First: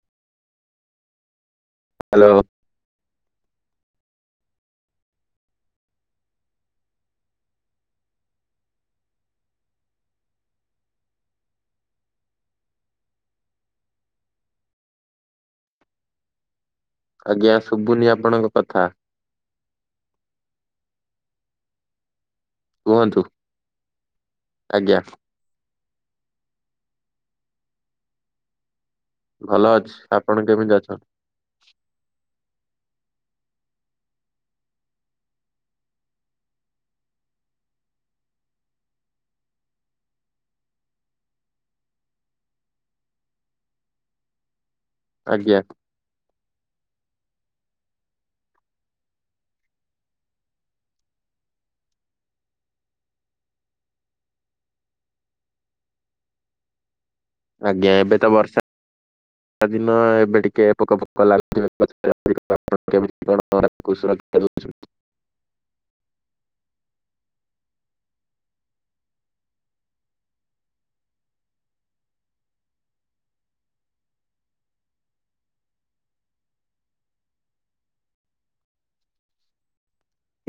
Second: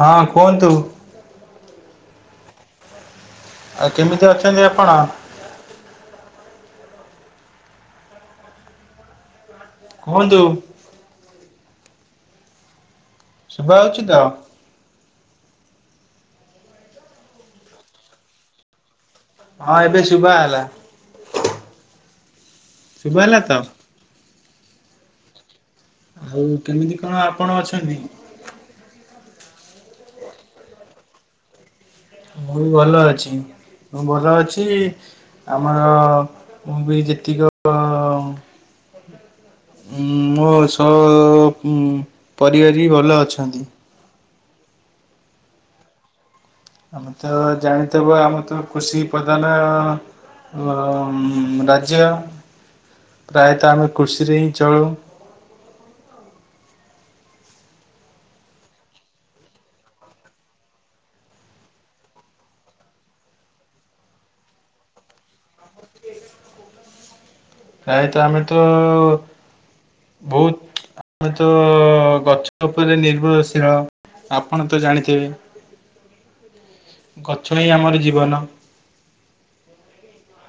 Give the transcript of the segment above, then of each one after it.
ହଁ କୁହନ୍ତୁ। ହାଲୋ। ଆଉ କେମିତି ଅଛନ୍ତି ଆପଣ? କୁହନ୍ତୁ। ଶୁଭା [unintelligible] ତ? ଆଜ୍ଞା, ଶୁବୁନି ଆପଣଙ୍କ କଥା। ହଁ, ଏବେ ଶୁବା ଗଲା। ଶୁଭା କୁହନ୍ତୁ ଗଲା ତ? ଆଜ୍ଞା। ଆଉ କେମିତି କଣ ଆପଣ ଅଛନ୍ତି? ଭଲ ଅଛି, ଆପଣ କେମିତି ଅଛନ୍ତି? ମୁଁ ବି ଭଲ ଅଛି। ମୁଁ ଭଲ ଅଛି। ଆମର ମୁଁ ବି ଯେତି [inaudible] କ। ଉଁ ମୋ ସ ପରିବାର ବି ଭଲ ଅଛନ୍ତି। ଆଜ୍ଞା। ଆମେ ତ ଜାଣିଥବା ଆମେ ତ କୁଷି ପ୍ରଧାନ। ଅ ଅ ମ୍ ରାଜ୍ୟ ପ୍ରାୟତଃ ଆମେ କୃଷିରେ ହିଁ ଚଳୁ। ଆଜ୍ଞା। ଏବେ ତ ବର୍ଷା ଦିନ ଏବେ ଟିକେ ପୋକ [inaudible] ଫୋକ [inaudible] ଲାଗୁଥିବ [inaudible] ଗଛରେ ଅଧିକ। ଆ [inaudible] ପଣ କେମିତି [inaudible] କଣ [inaudible] କୁ ସୁରକ୍ଷା ଦେଉଛନ୍ତି। ପ୍ରାୟତଃ ଆମେ ତ ବହୁତ ଆମେତ ଗଛ ଉପରେ ନିର୍ଭରଶୀଳ। ଆପଣ ତ ଜାଣିଥିବେ। ଗଛ ହିଁ ଆମର ଜୀବନ।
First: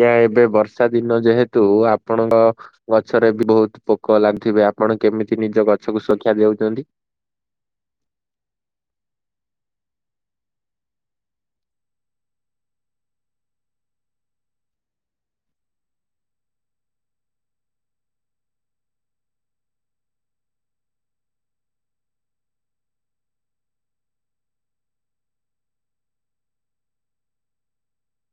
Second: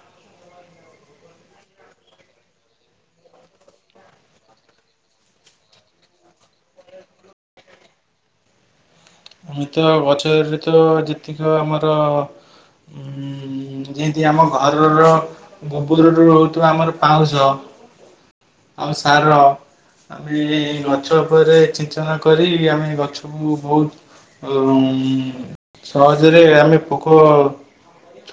ୟା ଏବେ ବର୍ଷା ଦିନ ଯେହେତୁ ଆପଣଙ୍କ ଗଛରେ ବି ବହୁତ ପୋକ ଲାଗୁଥିବେ। ଆପଣ କେମିତି ନିଜ ଗଛକୁ ସୁରକ୍ଷା ଦେଉଛନ୍ତି। ଆମେ ତ ଗଛରେ ଯେତେ ଯେତିକ ଆମର ଉଁ ଯେମତି ଆମ ଘରର ଗୋବରରୁ ହଉଥିବା ଆମର ପାଉଁଶ ଆଉ ସାର ଆମେ ଗଛ ଉପରେ ଛିଞ୍ଚନ କରି ଆମେ ଗଛକୁ ବହୁତ୍ ଆ [unintelligible] ସହଜରେ ଆମେ ପୋକ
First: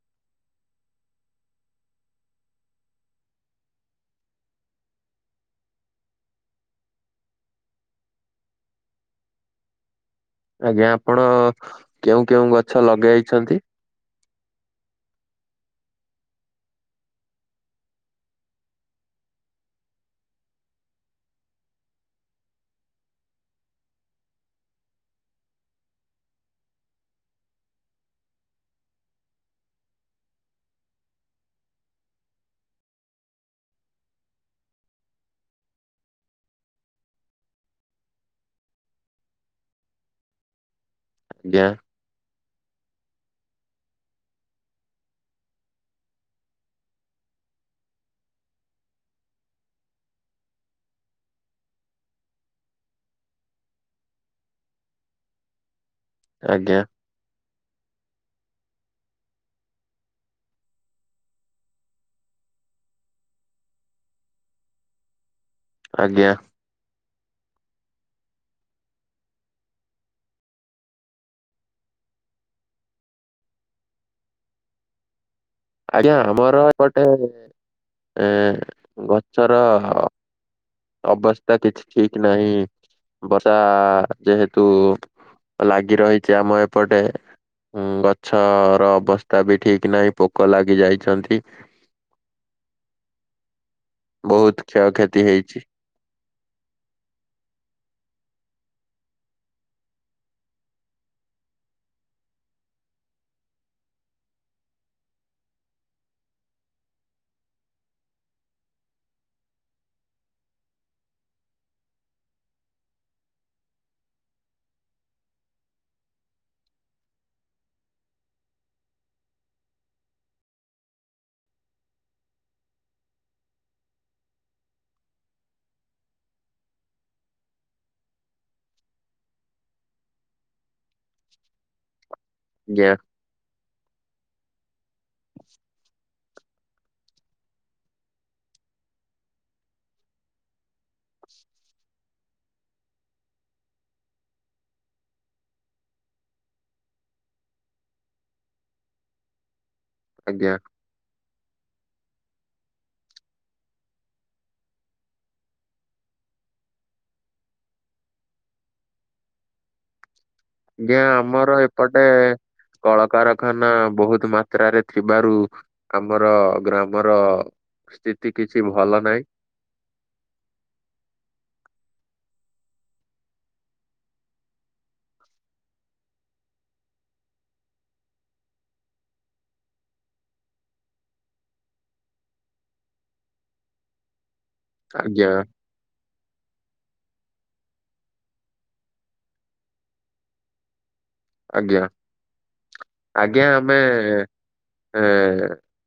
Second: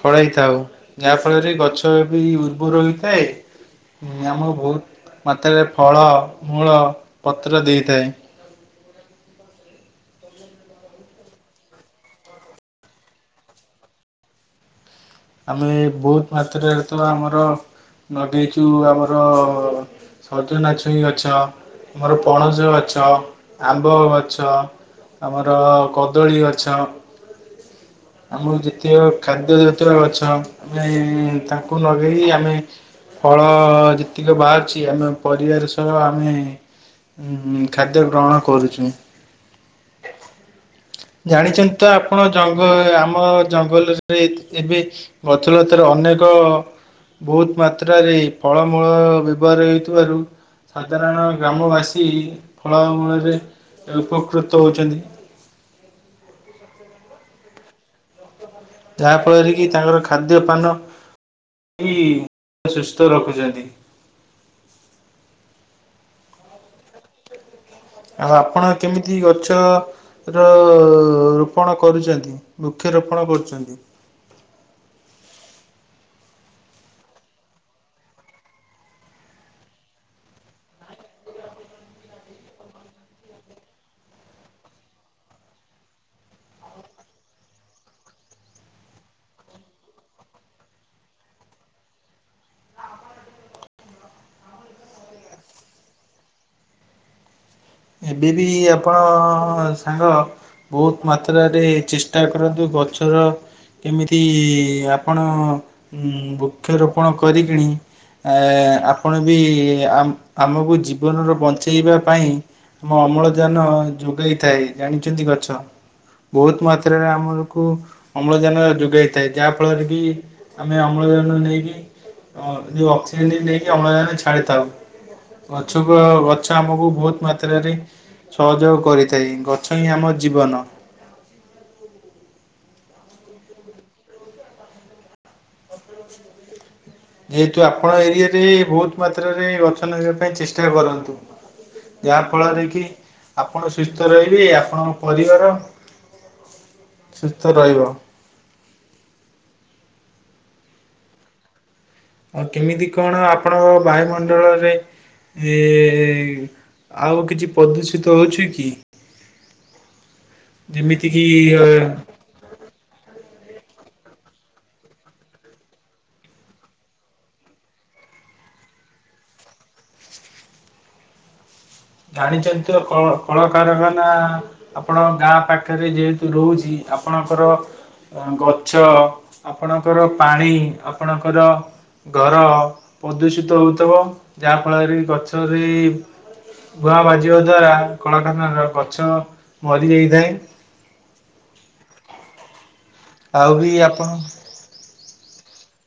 ଫଳାଇଥାଉ ଯାହାଫଳରେ ଗଛ ବି ଉର୍ବର ହୋଇଥାଏ। ଆମର ବହୁତ୍ ମାତ୍ରାରେ ଫଳ, ମୂଳ, ପତ୍ର ଦେଇଥାଏ। ଆଜ୍ଞା। ଆପଣ କେଉଁ କେଉଁ ଗଛ ଲଗେଇଛନ୍ତି? ଆମେ ବହୁତ ମାତ୍ରାରେ ତ ଆମର ଲଗେଇଛୁ ଆମର ସଜନା ଛୁଇଁ ଗଛ। ମୋର ପଣସ ଗଛ ଆମ୍ବ ଗଛ ଆମର କଦଳୀ ଗଛ। ଆମର ଯେତିକ ଖାଦ୍ୟ ଜାତି ପତର ଗଛ। ନାଇଁ ତାକୁ ନଗେଇ ଆମେ ଫଳ ଯେତିକି ବାହାରୁଛି। ଆମ ପରିବାର ସହ ଆମେ ଉଂ ହୁଁ ଖାଦ୍ୟ ଗ୍ରହଣ କରୁଛୁ। ଆଜ୍ଞା ଜାଣିଛନ୍ତି ତ ଆପଣ। ଆପଣ ଜଂଗ ଆମ ଜଙ୍ଗଲରେ ସବୁ ଏତ୍ ଏବେ ଗଛଲତାର ଅନେକ ବହୁତ ମାତ୍ରାରେ ଫଳମୂଳ ବ୍ୟବହାର ହେଉ ଥିବାରୁ ସାଧାରଣ ଗ୍ରାମବାସୀ ଫଳ ମୂଳରେ ଉପକୃତ ହୋଉଛନ୍ତି। ଆଜ୍ଞା। ଯାହାଫଳରେ କି ତାଙ୍କର ଖାଦ୍ୟପାନ ବି ସୁସ୍ଥ ରଖୁଛନ୍ତି। ଆଜ୍ଞା। ଆଉ ଆପଣ କେମିତି ଗଛ ର ରୋପଣ କରୁଛନ୍ତି। ବୃକ୍ଷରୋପଣ କରୁଛନ୍ତି। ଆଜ୍ଞା। ଆମର ଏପଟେ ଏ ଗଛର ଅବସ୍ଥା କିଛି ଠିକ ନାହିଁ ବର୍ଷା ଯେହେତୁ ଲାଗି ରହିଛି ଆମ ଏପଟେ। ଁଗଛର ଅବସ୍ଥା ବି ଠିକ ନାହିଁ ପୋକ ଲାଗି ଯାଇଛନ୍ତି। ବହୁତ କ୍ଷୟକ୍ଷତି ହେଇଛି। ଏବେ ବି ଆପଣ ସାଙ୍ଗ ବୋହୁତ୍ ମାତ୍ରାରେ ଚେଷ୍ଟା କରନ୍ତୁ ଗଛର ଇମିତି ଆପଣ ବୁକ୍ଷରୋପଣ କରିକିଣି ଏଁ ଆପଣ ବି ଆମ୍ ଆମୁକୁ ଜୀବନରୁ ବଞ୍ଚେଇବା ପାଇଁ ଆମ ଅମ୍ଳଜାନ ଯୋଗାଇଥାଏ ଜାଣିଛନ୍ତି ଗଛ? ବୋହୁତ୍ ମାତ୍ରାରେ ଆମୁକୁ ଅମ୍ଳଜାନ ଯୋଗାଇଥାଏ ଯାହା ଫଳରେ କି ଆମେ ଅମ୍ଳଜାନ ନେଇକି ଅ ଯୋଉ ଅକ୍ସିଜେନ୍ ଟି ନେଇକି ଅମ୍ଳଜାନ ଛାଡ଼ିଥାଉ। ଗଛୁକୁ ଗଛ ଆମକୁ ବୋହୁତ୍ ମାତ କ୍ଷେତ୍ରରେ ଛହଯୋଗ କରିଥାଇଁ ଗଛ ହିଁ ଆମ ଜୀବନ। ଜ୍ଞା। ଯେହେତୁ ଆପଣ ଏରିଆ ରେ ବୋହୁତ୍ ମାତ୍ରାରେ ଗଛ ନଗେଇବା ପାଇଁ ଚେଷ୍ଟା କରନ୍ତୁ। ଯାହା ଫଳରେ କି ଆପଣ ସୁସ୍ଥ ରହିବେ ଆପଣଙ୍କ ପରିବାର ସୁସ୍ଥ ରଇବ। ଆଜ୍ଞା। ଆଉ କେମିତି କଣ ଆପଣଙ୍କ ବାୟୁମଣ୍ଡଳରେ ଏ-ଇ-ଆଉ କିଛି ପଦୂଷିତ ହୋଉଛି କି? ଆଜ୍ଞା ଯେମିତି ଆମର କିି ଏପଟେ କଳକାରଖାନା ବୋହୁତ୍ ମାତ୍ରାରେ ଥିବାରୁ ଆମର ଗ୍ରାମର ସ୍ଥିତି କିଛି ଭଲ ନାହିଁ। ଜାଣିଚନ୍ତି ତ କଳ କଳକାରଖାନା ଆପଣଙ୍କ ଗାଁ ପାଖେରେ ଯେହେତୁ ରୋହୁଛି ଆପଣଙ୍କର ଅଁ ଗଛ ଆପଣଙ୍କର ପାଣି ଆପଣଙ୍କର ଗର ପଦୂଷିତ ହୋଉଥୁବ ଯାହା ଫଳରେ ଆଜ୍ଞା ଗଛରେ ଧୂଆଁ ବାଜିବା ଦ୍ୱାରା କଳଖାନାର ଗଛ ମରିଯାଇଥାଏ। ଆଜ୍ଞା। ଆଜ୍ଞା ଆଉ ବି ଆମେ ଆପଣ ଏଁ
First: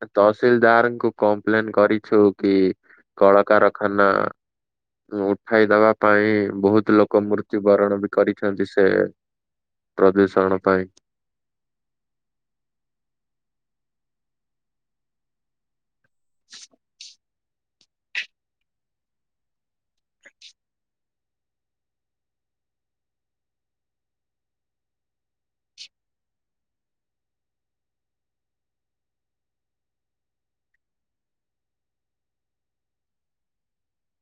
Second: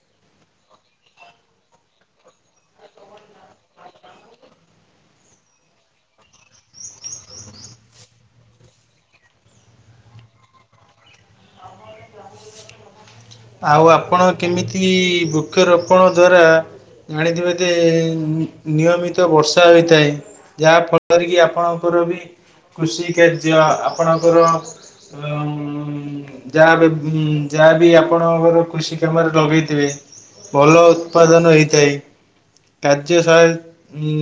ଏ ତଅସିଲଦାର୍ ଙ୍କୁ କମ୍ପ୍ଲେନ୍ କରିଛୁ କି କଳକାରଖାନା ଉଠାଇ ଦବା ପାଇଁ ବୋହୁତ୍ ଲୋକ ମୃତ୍ୟୁ ବରଣ ବି କରିଛନ୍ତି ସେ ପ୍ରଦୂଷଣ ପାଇଁ, ଆଉ ଆପଣ କେମିତି ବୃକ୍ଷ ରୋପଣ ଦ୍ଵାରା ଜାଣିଥିବେ ଦେ ନି ନିୟମିତ ବର୍ଷା ହୋଇଥାଏ। ଯାହା ଫଳରେ କି ଆପଣଙ୍କର ବି କୃଷି କାର୍ଯ୍ୟ ଆପଣଙ୍କର ଅ ଉଁ -ଯାହାବି ବୁଁ-ଯାହାବି ଆପ ଆପଣଙ୍କର କୃଷି କାମରେ ଲଗେଇଥିବେ ଭଲ ଉତ୍ପାଦନ ହେଇଥାଏ। କାର୍ଯ୍ୟ ସହାୟତ୍ ଉଁ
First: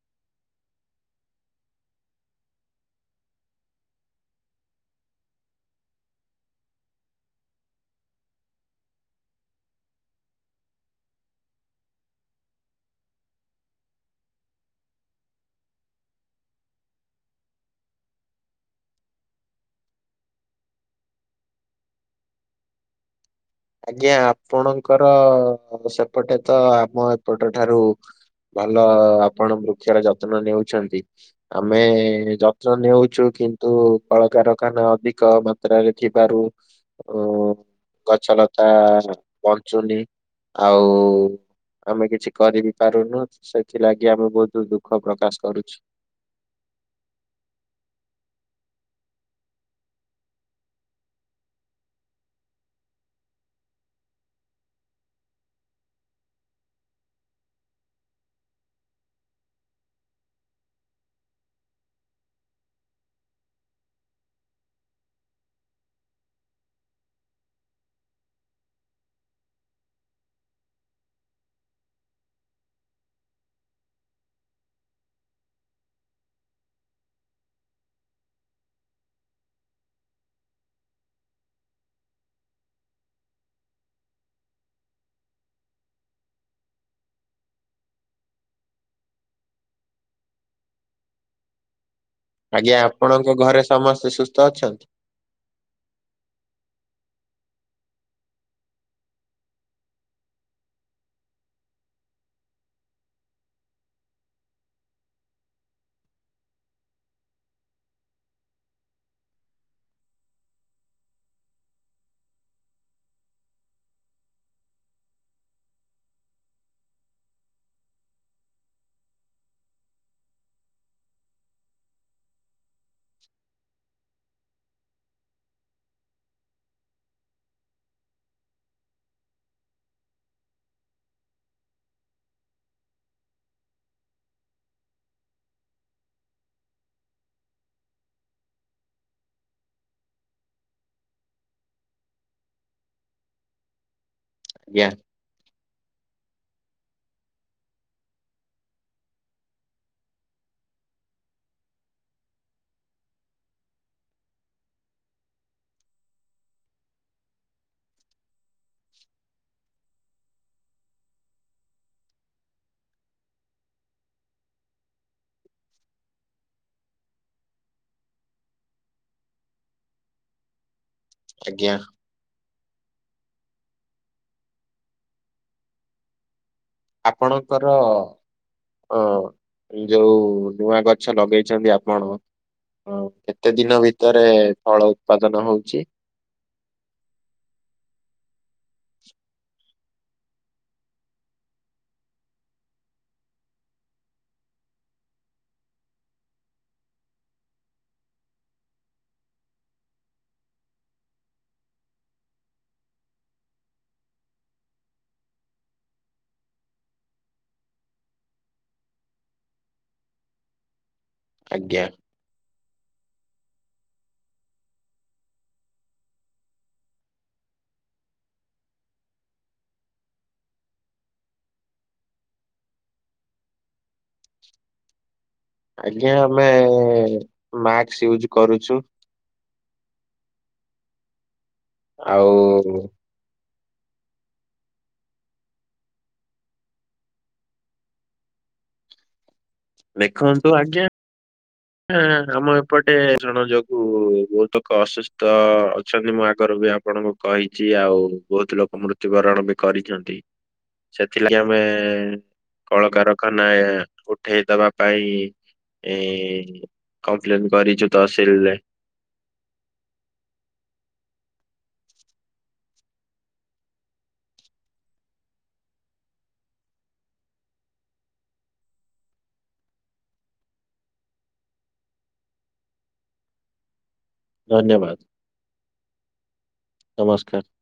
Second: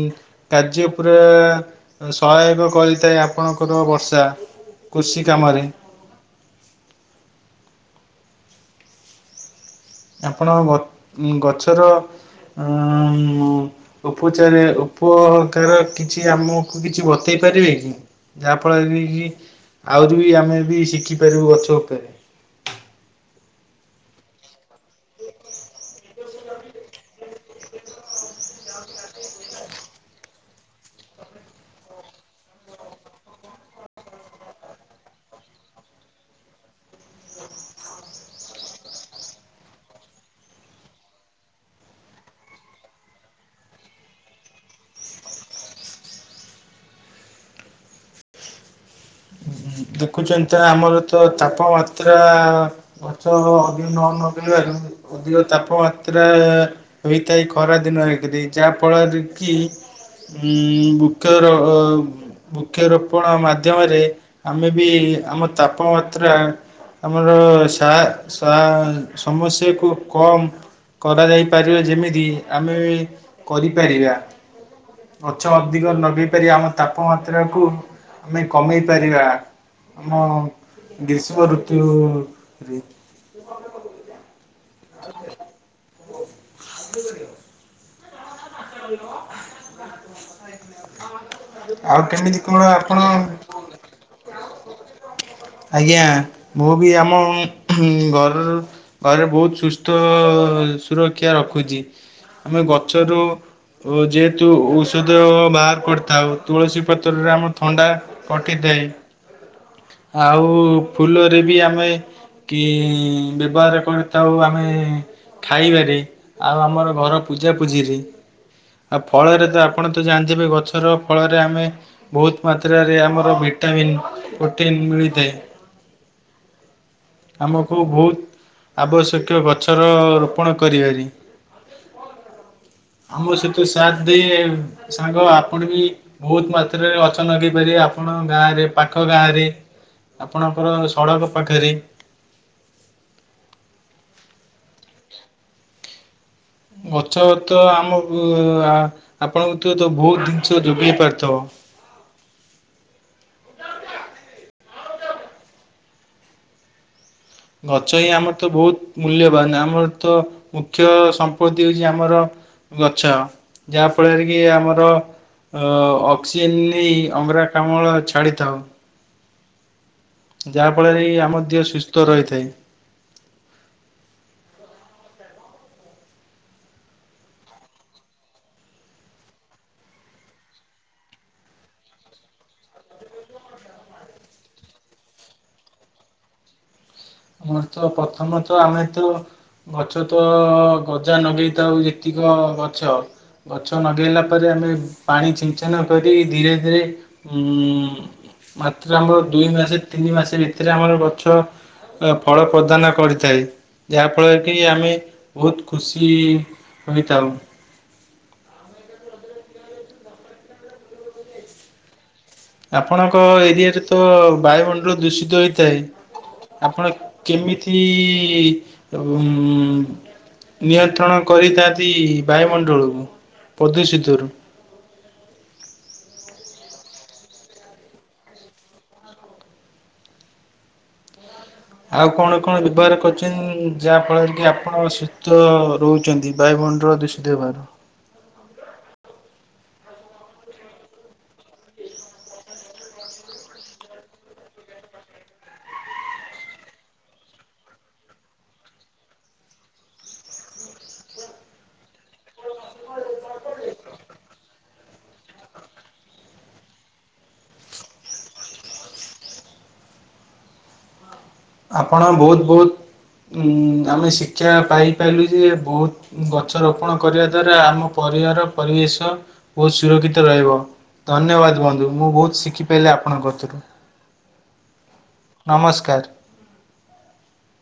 କାର୍ଯ୍ୟ ପୁରା ସହାୟକ କରିଥାଏ ଆପଣଙ୍କର ବର୍ଷା କୁଷି କାମରେ। ଆପଣଙ୍କ ଗ ଉଁ ଗଛର ଅଂ ମୁ ଉପଚାରେ ଉପକାର କିଛି ଆମୁକୁ କିଛି ବତେଇ ପାରିବେ କି? ଯାହାଫଳରେ କି କି ଆହୁରି ବି ଆମେ ଜେଦି ଶିଖିପାରିବୁ ଗଛ ଉପେରେ। ଆଜ୍ଞା ଆପଣଙ୍କର ସେପଟେ ତ ଆମ ଏପଟ ଠାରୁ ଭଲ ଆପଣ ବୃକ୍ଷର ଯତ୍ନ ନେଉଛନ୍ତି। ଆମେ ଯତ୍ନ ନେଉଛୁ କିନ୍ତୁ କଳକାରଖାନା ଅଧିକ ମା ମାତ୍ରାରେ ଥିବାରୁ ଗ ଗଛ ଲ ତା ବଞ୍ଚୁନି ଆଉ ଆମେ କିଛି କରିିବି ପାରୁନୁ ସେଥିଲାଗି ଆମେ ବୋହୁତୁ ଦୁଃଖ ପ୍ରକାଶ କରୁଛୁ। ଦେଖୁଚନ୍ତି ତ ଆମର ତ ତାପମାତ୍ରା ଗଛ ଅଧିକ ନ ନଗେଇବାରୁ ଅଧିକ ତାପମାତ୍ରା ହୋଇଥାଏ ଖରା ଦିନ ରେକି ଯାହା ଫଳରେ କି ବୃକ୍ଷର ବୃକ୍ଷ ରୋପଣ ମାଧ୍ୟମରେ ଆମେ ବି ଆମ ତାପମାତ୍ରା ଆମର ସା ସା ସମସ୍ୟାକୁ କମ୍ କଡ଼ାଯାଇ ପାରିବ ଯେମିତି ଆମେ କରିପାରିବା। ଗଛ ଅଧିକ ଲଗେଇ ପାରିବା ଆମ ତାପମାତ୍ରାକୁ ଆମେ କମେଇ ପାରିବା। ଆମ ଗ୍ରୀଷ୍ମ ଋତୁରେ [inaudible] ଆଉ କେମିତି? କଣ ଆଜ୍ଞା ଆପଣ ଆପଣଙ୍କ ଘରେ ସମସ୍ତେ ସୁସ୍ଥ ଅଛନ୍ତି? ଆଜ୍ଞା ମୁଁ ବି ଆମ ଘରର ଘରେ ବହୁତ ସୁସ୍ଥ ସୁରକ୍ଷା ରଖୁଛି ଆମ ଗଛରୁ ଓ ଯେହେତୁ ଔଷଧ ବାହାର କରିଥାଉ ତୁଳସୀ ପତ୍ରରୁ ଆମ ଥଣ୍ଡା କଟିଥାଏ ଆଉ ଫୁଲରେ ବି ଆମେ କି ବ୍ୟବହାର କରିଥାଉ ଆମେ ଖାଇବାରେ ଆଉ ଆମର ଘର ପୂଜା ପୂଜିରେ। ଫଳରେ ତ ଆପଣ ତ ଜାଣିଥିବେ ଗଛର ଫଳରେ ଆମେ ବହୁତ ମାତ୍ରାରେ ଆମର ଭିଟାମିନ୍ ପ୍ରୋଟିନ୍ ମିଳିଥାଏ। ଆମକୁ ବହୁତ ଆବଶ୍ୟକ ଗଛର ରୋପଣ କରିବା ଅଛି। [inaudible] ଆମ ସହିତ ସାଥ ଦେ ସାଙ୍ଗ ଆପଣ ବି। ବହୁତ ମାତ୍ରାରେ ଗଛ ଲଗେଇ ପାରିବେ ଆପଣ ଗାଁରେ ପାଖ ଗାଁ ରେ। ଆପଣଙ୍କର ସଡ଼କ ପାଖରେ। ଆଜ୍ଞା [inaudible] ଗଛ ତ ଆମକୁ ଆପଣଙ୍କୁ ତ ବହୁତ ଜିନିଷ ଯୋଗେଇ ପାରୁଥିବ। ଗଛ ହିଁ ଆମରତ ବହୁତ ମୂଲ୍ୟବାନ ଆମରତ ମୁଖ୍ୟ ସମ୍ପତ୍ତି ହଉଛି ଆମର ଗଛ ଯାହା ଫଳରେ କି ଆମର ଅ ଅକ୍ସିଜେନ୍ ନେଇ ଅଙ୍ଗରା କାମଳ ଛାଡ଼ିଥାଉ। ଯାହାଫଳରେ ଆମ ଦେହ ଆଜ୍ଞା ସୁସ୍ଥ ରହିଥାଏ। ଆପଣଙ୍କର ହଁ ଯୋଉ ନୂଆ ଗଛ ଲଗେଇଛନ୍ତି ଆପଣ ହଁ କେତେ ଦିନ ଭିତରେ ଫଳ ଉତ୍ପାଦନ ହଉଛି? ଆମରତ ପ୍ରଥମତଃ ଆମେତ ଗଛ ତ ଗଜା ଲଗେଇଥାଉ ଯେତିକ ଗଛ ଗଛ ଲଗେଇଲା ପରେ ଆମେ ପାଣି ଛିଞ୍ଚନ କରି ଧୀରେ ଧୀରେ ଉଁ ମାତ୍ର ଆମର ଦୁଇ ମାସେ ତିନି ମାସ ଭିତରେ ଆମର ଗଛ ଫଳ ପ୍ରଦାନ କରିଥାଏ। ଯାହାଫଳରେ କି ଆମେ ବହୁତ ଖୁସି ହୋଇଥାଉ। ଆଜ୍ଞା। ଆପଣଙ୍କ ଏରିଆରେ ତ ବାୟୁମଣ୍ଡଳ ଦୂଷିତ ହୋଇଥାଏ। ଆପଣ କେମିତି ନିୟନ୍ତ୍ରଣ କରିଥାନ୍ତି ବାୟୁମଣ୍ଡଳକୁ ପ୍ରଦୁସିତରୁ? ଆଜ୍ଞା ଆମେ ମାସ୍କ ୟୁଜ୍ କରୁଛୁ। ଆଉ କଣ କଣ ବ୍ୟବହାର କର? ଯାହା ଫଳରେ କି ଆପଣ ଶୀସ୍ଥ ରହୁଛନ୍ତି ବାୟୁମଣ୍ଡଳ ଦୂଷିତ ହେବାର ଦେଖନ୍ତୁ ଆଜ୍ଞା। ହଁ ଆମ ଏପଟେ ଜଣ ଯୋଗୁ ବହୁତ ଲୋକ ଅସୁସ୍ଥ ଅଛନ୍ତି ମୋ ଆଗରୁ ବି ଆପଣଙ୍କ କହିଛି ଆଉ ବହୁତ ଲୋକ ମୃତ୍ୟୁବରଣ ବି କରିଛନ୍ତି ସେଥିଲାଗି ଆମେ କଳକାରଖାନା ଉଠେଇ ଦବା ପାଇଁ ଏ କମ୍ପ୍ଲେନ୍ କରିଚୁ ତହସିଲରେ ଆପଣ ବହୁତ ବହୁତ ଆମେ ଶିକ୍ଷା ପାଇପାରିଲୁ ଯେ ବହୁତ ଗଛ ରୋପଣ କରିବା ଦ୍ଵାରା ଆମ ପରିବାର ପରିବେଶ ବହୁତ ସୁରକ୍ଷିତ ରହିବ। ଧନ୍ୟବାଦ ବନ୍ଧୁ ମୁଁ ବହୁତ ଶିଖିପାରିଲି ଆପଣଙ୍କଥିରୁ। ଧନ୍ୟବାଦ ନମସ୍କାର। ନମସ୍କାର।